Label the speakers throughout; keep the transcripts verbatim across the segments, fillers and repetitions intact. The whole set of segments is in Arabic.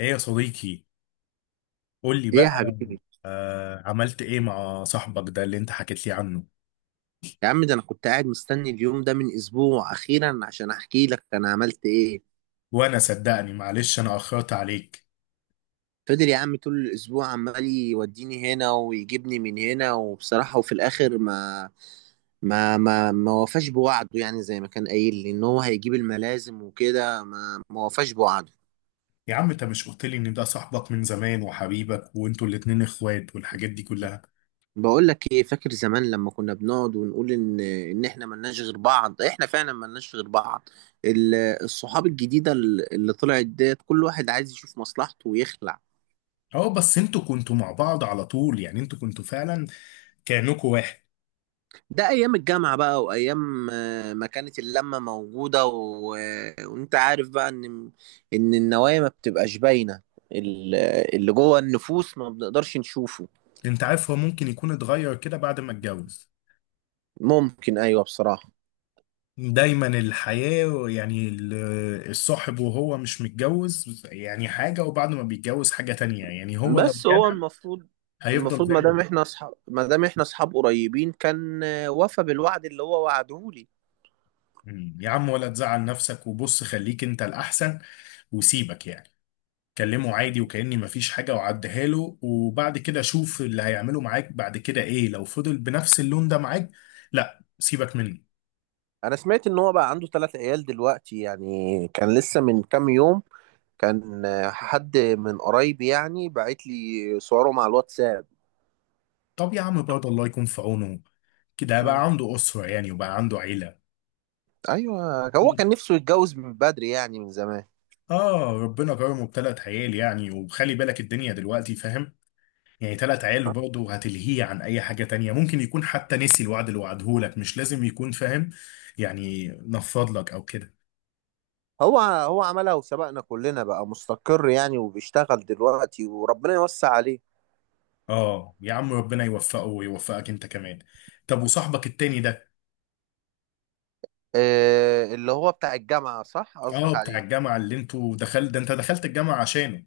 Speaker 1: ايه يا صديقي؟ قول لي
Speaker 2: ايه يا
Speaker 1: بقى.
Speaker 2: حبيبي.
Speaker 1: آه، عملت ايه مع صاحبك ده اللي انت حكيت لي عنه؟
Speaker 2: يا عم، ده انا كنت قاعد مستني اليوم ده من اسبوع، اخيرا عشان احكي لك انا عملت ايه.
Speaker 1: وانا صدقني، معلش، انا اخرت عليك.
Speaker 2: فضل يا عم طول الاسبوع عمال يوديني هنا ويجيبني من هنا، وبصراحة وفي الاخر ما ما ما ما وفاش بوعده، يعني زي ما كان قايل لي ان هو هيجيب الملازم وكده ما ما وفاش بوعده.
Speaker 1: يا عم، انت مش قلت لي ان ده صاحبك من زمان وحبيبك وانتوا الاتنين اخوات والحاجات دي كلها؟
Speaker 2: بقول لك ايه، فاكر زمان لما كنا بنقعد ونقول ان ان احنا ملناش غير بعض؟ احنا فعلا ملناش غير بعض. ال- الصحاب الجديدة اللي اللي طلعت ديت كل واحد عايز يشوف مصلحته ويخلع.
Speaker 1: اه، بس انتوا كنتوا مع بعض على طول، يعني انتوا كنتوا فعلا كأنكوا واحد.
Speaker 2: ده ايام الجامعه بقى وايام، آه، ما كانت اللمه موجوده، و... وانت عارف بقى ان ان النوايا ما بتبقاش باينه، ال- اللي جوه النفوس ما بنقدرش نشوفه.
Speaker 1: انت عارف، هو ممكن يكون اتغير كده بعد ما اتجوز.
Speaker 2: ممكن، ايوه بصراحه.
Speaker 1: دايما الحياة يعني ال- الصاحب وهو مش متجوز يعني حاجة، وبعد ما بيتجوز حاجة تانية، يعني هو لو
Speaker 2: بس هو
Speaker 1: جد
Speaker 2: المفروض
Speaker 1: هيفضل
Speaker 2: المفروض
Speaker 1: زي
Speaker 2: ما
Speaker 1: ما.
Speaker 2: دام احنا اصحاب ما دام احنا اصحاب قريبين، كان آه، وفى بالوعد اللي هو وعدهولي.
Speaker 1: مم. يا عم، ولا تزعل نفسك وبص خليك انت الاحسن وسيبك يعني. كلمه عادي وكأني مفيش حاجة وعديها له، وبعد كده شوف اللي هيعمله معاك بعد كده ايه. لو فضل بنفس اللون ده معاك، لا، سيبك منه.
Speaker 2: انا سمعت ان هو بقى عنده ثلاث عيال دلوقتي، يعني كان لسه من كام يوم كان آه، حد من قرايبي يعني بعت لي صوره مع الواتساب.
Speaker 1: طب يا عم برضه الله يكون في عونه. كده بقى عنده أسرة يعني وبقى عنده عيلة.
Speaker 2: ايوه، هو
Speaker 1: مم.
Speaker 2: كان نفسه يتجوز من بدري يعني من زمان.
Speaker 1: اه، ربنا كرمه بثلاث عيال يعني، وخلي بالك الدنيا دلوقتي فاهم. يعني تلات عيال برضه هتلهيه عن اي حاجة تانية. ممكن يكون حتى نسي الوعد اللي وعده لك، مش لازم يكون فاهم يعني. نفض لك او كده.
Speaker 2: هو هو عملها وسبقنا كلنا، بقى مستقر يعني وبيشتغل دلوقتي وربنا يوسع عليه.
Speaker 1: اه يا عم، ربنا يوفقه ويوفقك انت كمان. طب وصاحبك التاني ده؟
Speaker 2: آه، اللي هو بتاع الجامعة، صح
Speaker 1: اه
Speaker 2: قصدك
Speaker 1: بتاع
Speaker 2: عليه؟
Speaker 1: الجامعة اللي انتوا دخلت ده، انت دخلت الجامعة عشانه.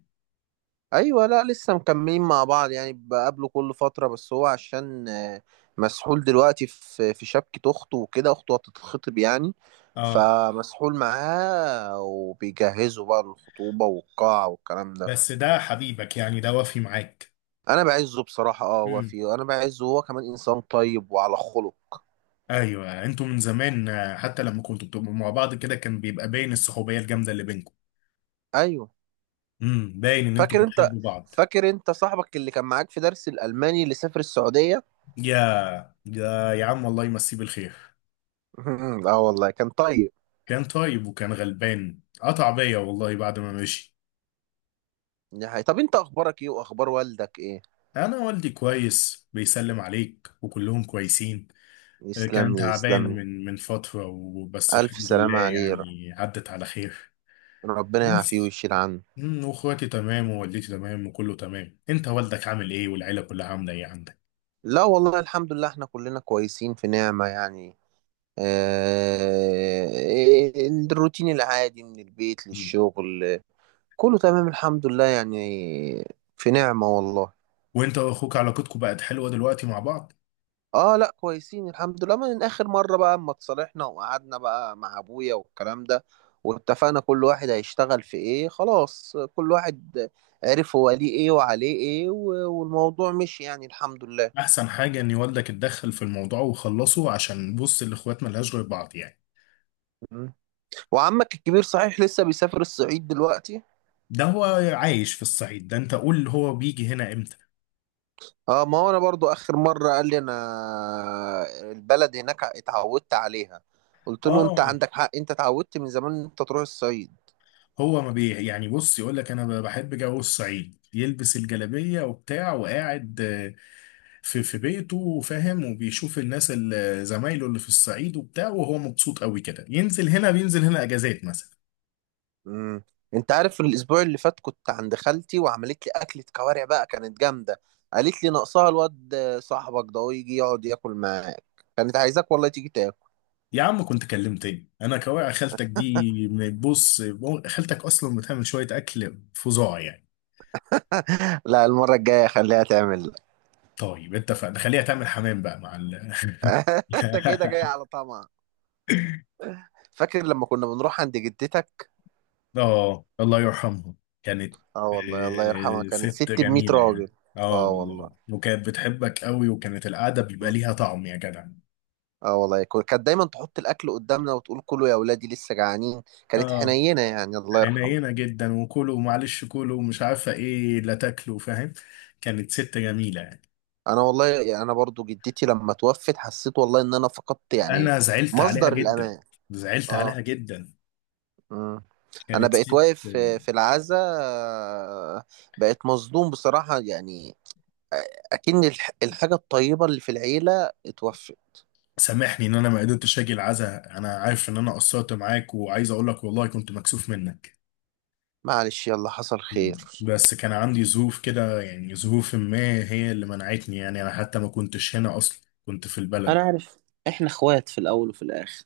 Speaker 2: ايوه، لا لسه مكملين مع بعض يعني، بقابله كل فترة، بس هو عشان آه مسحول دلوقتي في في شبكة اخته وكده، اخته هتتخطب يعني،
Speaker 1: اه،
Speaker 2: فمسحول معاه وبيجهزوا بقى للخطوبة والقاعة والكلام ده.
Speaker 1: بس ده حبيبك يعني، ده وافي معاك.
Speaker 2: انا بعزه بصراحه، اه
Speaker 1: امم،
Speaker 2: وفي، انا بعزه، هو كمان انسان طيب وعلى خلق.
Speaker 1: ايوه، انتوا من زمان، آه، حتى لما كنتوا بتبقوا مع بعض كده كان بيبقى باين الصحوبية الجامدة اللي بينكم.
Speaker 2: ايوه،
Speaker 1: امم، باين ان انتوا
Speaker 2: فاكر انت
Speaker 1: بتحبوا بعض.
Speaker 2: فاكر انت صاحبك اللي كان معاك في درس الالماني اللي سافر السعوديه
Speaker 1: يا يا يا عم، والله يمسيه بالخير.
Speaker 2: اه والله كان طيب.
Speaker 1: كان طيب وكان غلبان، قطع بيا والله بعد ما مشي.
Speaker 2: دي حقيقة. طب انت اخبارك ايه واخبار والدك ايه؟
Speaker 1: انا والدي كويس، بيسلم عليك وكلهم كويسين. آه، كان
Speaker 2: يسلم لي
Speaker 1: تعبان
Speaker 2: يسلم لي.
Speaker 1: من من فترة، وبس
Speaker 2: الف
Speaker 1: الحمد لله
Speaker 2: سلامه عليه، ر-
Speaker 1: يعني عدت على خير.
Speaker 2: ربنا يعافيه
Speaker 1: بس
Speaker 2: ويشيل عنه.
Speaker 1: أمم، واخواتي تمام ووالدتي تمام وكله تمام. انت والدك عامل ايه؟ والعيلة كلها عاملة ايه عندك؟
Speaker 2: لا والله الحمد لله احنا كلنا كويسين في نعمه يعني، آه، إيه، الروتين العادي من البيت
Speaker 1: أمم.
Speaker 2: للشغل. كله تمام الحمد لله يعني. في نعمة والله.
Speaker 1: وانت واخوك علاقتكم بقت حلوة دلوقتي مع بعض.
Speaker 2: اه لا كويسين الحمد لله من اخر مرة بقى اما اتصالحنا وقعدنا بقى مع ابويا والكلام ده. واتفقنا كل واحد هيشتغل في ايه، خلاص كل واحد عرف هو ليه ايه وعليه ايه و- والموضوع مشي يعني الحمد لله.
Speaker 1: احسن حاجة ان والدك اتدخل في الموضوع وخلصه، عشان بص الاخوات ملهاش غير بعض يعني.
Speaker 2: مم. وعمك الكبير صحيح لسه بيسافر الصعيد دلوقتي؟
Speaker 1: ده هو عايش في الصعيد ده. انت قول، هو بيجي هنا امتى؟
Speaker 2: اه، ما هو انا برضو اخر مرة قال لي انا البلد هناك اتعودت عليها. قلت له انت
Speaker 1: اه،
Speaker 2: عندك حق، انت اتعودت من زمان ان انت تروح الصعيد.
Speaker 1: هو ما بي يعني، بص يقول لك انا ب- بحب جو الصعيد، يلبس الجلابية وبتاع وقاعد آه، في في بيته، فاهم، وبيشوف الناس اللي زمايله اللي في الصعيد وبتاع، وهو مبسوط قوي كده. ينزل هنا، بينزل هنا اجازات مثلا.
Speaker 2: امم. انت عارف الاسبوع اللي فات كنت عند خالتي وعملت لي اكله كوارع بقى كانت جامده. قالت لي ناقصها الواد صاحبك ده ويجي يقعد ياكل معاك، كانت عايزاك والله تيجي تاكل.
Speaker 1: يا عم كنت كلمتني. انا كواقع خالتك دي، بص، خالتك اصلا بتعمل شوية اكل فظاع يعني.
Speaker 2: لا، المره الجايه خليها تعمل لك.
Speaker 1: طيب اتفقنا، خليها تعمل حمام بقى مع ال
Speaker 2: انت كده جاي على طمع. فاكر لما كنا بنروح عند جدتك؟
Speaker 1: اه، الله يرحمها. كانت
Speaker 2: اه والله الله يرحمها،
Speaker 1: آه،
Speaker 2: كانت
Speaker 1: ست
Speaker 2: ست ب مية
Speaker 1: جميلة
Speaker 2: راجل.
Speaker 1: يعني. اه
Speaker 2: اه والله.
Speaker 1: والله، وكانت بتحبك قوي، وكانت القعدة بيبقى
Speaker 2: مم.
Speaker 1: ليها طعم يا جدع.
Speaker 2: اه والله كو- كانت دايما تحط الاكل قدامنا وتقول كلوا يا ولادي لسه جعانين. كانت
Speaker 1: اه،
Speaker 2: حنينه يعني الله يرحمها.
Speaker 1: حنينة جدا، وكلوا معلش كلوا ومش عارفة ايه، لا تاكلوا، فاهم. كانت ست جميلة يعني.
Speaker 2: انا والله يعني انا برضو جدتي لما توفت حسيت والله ان انا فقدت يعني
Speaker 1: انا زعلت عليها
Speaker 2: مصدر
Speaker 1: جدا،
Speaker 2: الامان.
Speaker 1: زعلت
Speaker 2: اه.
Speaker 1: عليها جدا.
Speaker 2: امم. انا
Speaker 1: كانت
Speaker 2: بقيت
Speaker 1: ست.
Speaker 2: واقف في في العزاء، آه، بقيت مصدوم بصراحة يعني. آه، اكن الح- الحاجة الطيبة اللي في العيلة اتوفت.
Speaker 1: سامحني ان انا ما قدرتش اجي العزاء، انا عارف ان انا قصرت معاك، وعايز اقول لك والله كنت مكسوف منك.
Speaker 2: معلش يلا حصل خير.
Speaker 1: مم. بس كان عندي ظروف كده يعني، ظروف ما هي اللي منعتني يعني. انا حتى ما كنتش هنا اصلا، كنت في البلد.
Speaker 2: انا عارف. احنا اخوات في الاول وفي الاخر.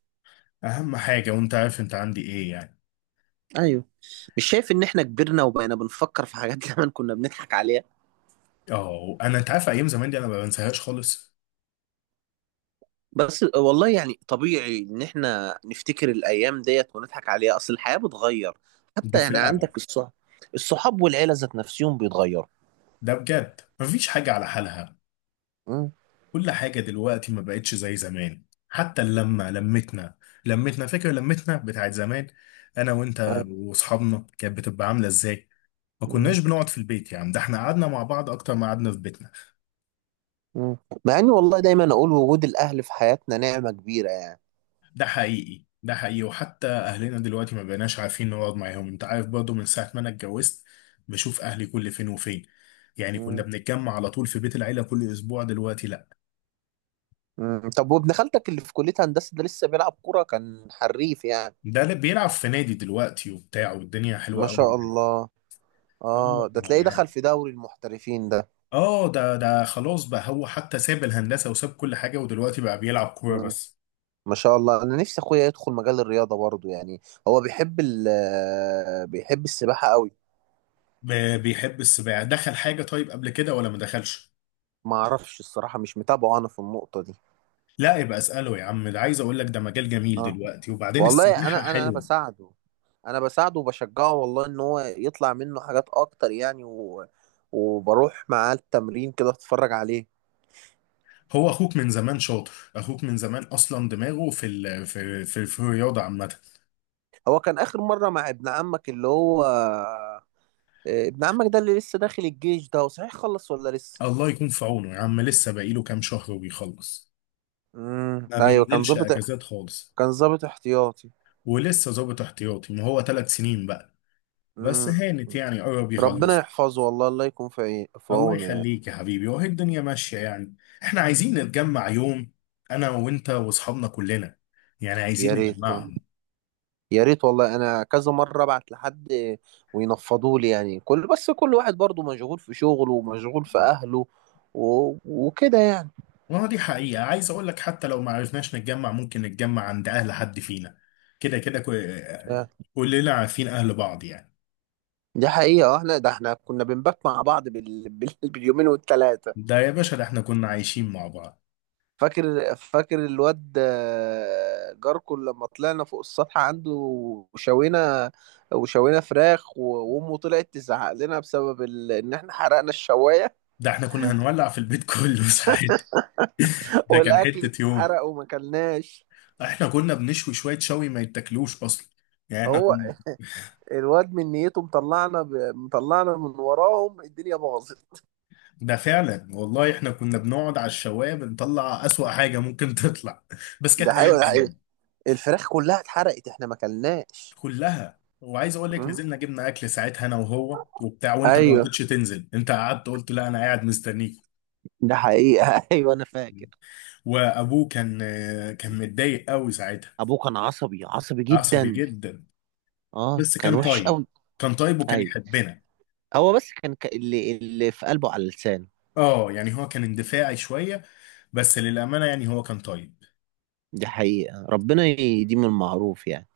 Speaker 1: اهم حاجة، وانت عارف انت عندي ايه يعني.
Speaker 2: ايوه، مش شايف ان احنا كبرنا وبقينا بنفكر في حاجات زمان كنا بنضحك عليها؟
Speaker 1: اه، انا انت عارف ايام زمان دي انا ما بنساهاش خالص.
Speaker 2: بس والله يعني طبيعي ان احنا نفتكر الايام ديت ونضحك عليها، اصل الحياه بتغير.
Speaker 1: ده
Speaker 2: حتى يعني
Speaker 1: فعلا.
Speaker 2: عندك الصحاب الصحاب والعيله ذات نفسهم بيتغيروا.
Speaker 1: ده بجد مفيش حاجة على حالها.
Speaker 2: مم.
Speaker 1: كل حاجة دلوقتي ما بقتش زي زمان. حتى اللمة، لمتنا، لمتنا فاكر، لمتنا بتاعت زمان انا وانت
Speaker 2: أيوة.
Speaker 1: واصحابنا كانت بتبقى عاملة ازاي؟ ما
Speaker 2: مم.
Speaker 1: كناش بنقعد في البيت يعني، ده احنا قعدنا مع بعض اكتر ما قعدنا في بيتنا.
Speaker 2: مم. مع اني والله دايما اقول وجود الاهل في حياتنا نعمه كبيره يعني.
Speaker 1: ده حقيقي، ده حقيقي. وحتى اهلنا دلوقتي ما بقيناش عارفين نقعد معاهم. انت عارف برضه من ساعه ما انا اتجوزت بشوف اهلي كل فين وفين. يعني كنا
Speaker 2: مم.
Speaker 1: بنتجمع على طول في بيت العيله كل اسبوع، دلوقتي لا.
Speaker 2: مم. طب وابن خالتك اللي في كليه هندسه ده لسه بيلعب كوره كان حريف يعني؟
Speaker 1: ده اللي بيلعب في نادي دلوقتي وبتاع، والدنيا حلوه
Speaker 2: ما
Speaker 1: قوي
Speaker 2: شاء
Speaker 1: يعني.
Speaker 2: الله.
Speaker 1: اه
Speaker 2: اه، ده تلاقيه دخل
Speaker 1: يعني.
Speaker 2: في دوري المحترفين.
Speaker 1: اه، ده ده خلاص بقى، هو حتى ساب الهندسه وساب كل حاجه، ودلوقتي بقى بيلعب كوره
Speaker 2: ده
Speaker 1: بس.
Speaker 2: ما شاء الله، انا نفسي اخويا يدخل مجال الرياضه برضه يعني. هو بيحب ال بيحب السباحه قوي.
Speaker 1: ب- بيحب السباحه. دخل حاجه طيب قبل كده ولا ما دخلش؟
Speaker 2: ما اعرفش الصراحه مش متابعه انا في النقطه دي.
Speaker 1: لا يبقى اساله يا عم. ده عايز اقول لك ده مجال جميل
Speaker 2: اه
Speaker 1: دلوقتي، وبعدين
Speaker 2: والله،
Speaker 1: السباحه
Speaker 2: انا انا انا
Speaker 1: حلوه.
Speaker 2: بساعده. انا بساعده وبشجعه والله ان هو يطلع منه حاجات اكتر يعني، و... وبروح معاه التمرين كده اتفرج عليه.
Speaker 1: هو اخوك من زمان شاطر. اخوك من زمان اصلا دماغه في ال... في في, في الرياضه عامه.
Speaker 2: هو كان اخر مره مع ابن عمك اللي هو، آه، ابن عمك ده اللي لسه داخل الجيش، ده هو صحيح خلص ولا لسه؟
Speaker 1: الله يكون في عونه يا عم، لسه باقيله كام شهر وبيخلص.
Speaker 2: امم
Speaker 1: ما
Speaker 2: ايوه كان
Speaker 1: بينزلش
Speaker 2: ظابط.
Speaker 1: اجازات خالص.
Speaker 2: كان ظابط احتياطي.
Speaker 1: ولسه ظابط احتياطي، ما هو ثلاث سنين بقى. بس
Speaker 2: امم.
Speaker 1: هانت يعني، قرب
Speaker 2: ربنا
Speaker 1: يخلص.
Speaker 2: يحفظه والله، الله يكون في عي- في
Speaker 1: الله
Speaker 2: عونه يعني.
Speaker 1: يخليك يا حبيبي. وهي الدنيا ماشيه يعني. احنا عايزين نتجمع يوم انا وانت واصحابنا كلنا، يعني عايزين
Speaker 2: يا ريت
Speaker 1: نجمعهم.
Speaker 2: يا ريت والله، انا كذا مره ابعت لحد وينفضوا لي يعني، كل بس كل واحد برضه مشغول في شغله ومشغول في اهله و... وكده يعني.
Speaker 1: ما دي حقيقة. عايز اقول لك، حتى لو ما عرفناش نتجمع، ممكن نتجمع عند اهل حد فينا. كده كده كو-
Speaker 2: ف-
Speaker 1: كلنا عارفين اهل بعض يعني.
Speaker 2: دي حقيقه، آه، احنا ده احنا كنا بنبات مع بعض بال... بال... باليومين والثلاثه.
Speaker 1: ده يا باشا، ده احنا كنا عايشين مع بعض.
Speaker 2: فاكر فاكر الواد، آه، جاركو، لما طلعنا فوق السطح عنده وشوينا وشوينا فراخ و... وامه طلعت تزعق لنا بسبب ال... ان احنا حرقنا الشوايه
Speaker 1: ده احنا كنا هنولع في البيت كله ساعات. ده كان
Speaker 2: والاكل
Speaker 1: حتة يوم.
Speaker 2: اتحرق وما كلناش.
Speaker 1: احنا كنا بنشوي شوية شوي ما يتاكلوش اصلا يعني. احنا
Speaker 2: هو
Speaker 1: كنا.
Speaker 2: الواد من نيته، مطلعنا ب... مطلعنا من وراهم الدنيا باظت.
Speaker 1: ده فعلا والله، احنا كنا بنقعد على الشواية بنطلع اسوأ حاجة ممكن تطلع بس كانت
Speaker 2: ده
Speaker 1: ايام
Speaker 2: حقيقة ده حقيقة.
Speaker 1: جميلة.
Speaker 2: الفراخ كلها اتحرقت احنا ما كلناش.
Speaker 1: كلها. وعايز اقول لك،
Speaker 2: م?
Speaker 1: نزلنا جبنا اكل ساعتها انا وهو وبتاع، وانت ما مم.
Speaker 2: ايوه.
Speaker 1: رضيتش تنزل. انت قعدت قلت لا، انا قاعد مستنيك.
Speaker 2: ده حقيقة ايوه انا فاكر.
Speaker 1: وابوه كان كان متضايق قوي ساعتها.
Speaker 2: ابوه كان عصبي عصبي
Speaker 1: عصبي
Speaker 2: جدا.
Speaker 1: جدا.
Speaker 2: اه
Speaker 1: بس
Speaker 2: كان
Speaker 1: كان
Speaker 2: وحش
Speaker 1: طيب.
Speaker 2: قوي.
Speaker 1: كان طيب وكان
Speaker 2: ايوه،
Speaker 1: يحبنا.
Speaker 2: هو بس كان، ك... اللي اللي في قلبه على لسانه.
Speaker 1: اه يعني، هو كان اندفاعي شوية، بس للأمانة يعني هو كان طيب.
Speaker 2: دي حقيقة ربنا يديم المعروف يعني.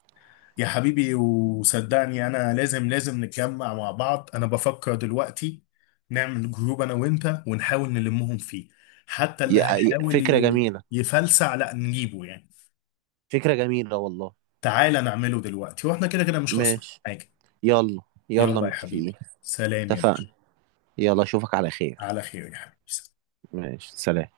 Speaker 1: يا حبيبي، وصدقني انا لازم لازم نتجمع مع بعض. انا بفكر دلوقتي نعمل جروب انا وانت، ونحاول نلمهم فيه. حتى اللي
Speaker 2: يا- يا-
Speaker 1: هيحاول
Speaker 2: فكرة
Speaker 1: ي-
Speaker 2: جميلة،
Speaker 1: يفلسع لا نجيبه يعني.
Speaker 2: فكرة جميلة والله.
Speaker 1: تعالى نعمله دلوقتي، واحنا كده كده مش خسرانين
Speaker 2: ماشي.
Speaker 1: حاجة.
Speaker 2: يلا يلا
Speaker 1: يلا يا
Speaker 2: متفقين.
Speaker 1: حبيبي، سلام يا
Speaker 2: اتفقنا.
Speaker 1: باشا.
Speaker 2: يلا اشوفك على خير.
Speaker 1: على خير يا حبيبي.
Speaker 2: ماشي سلام.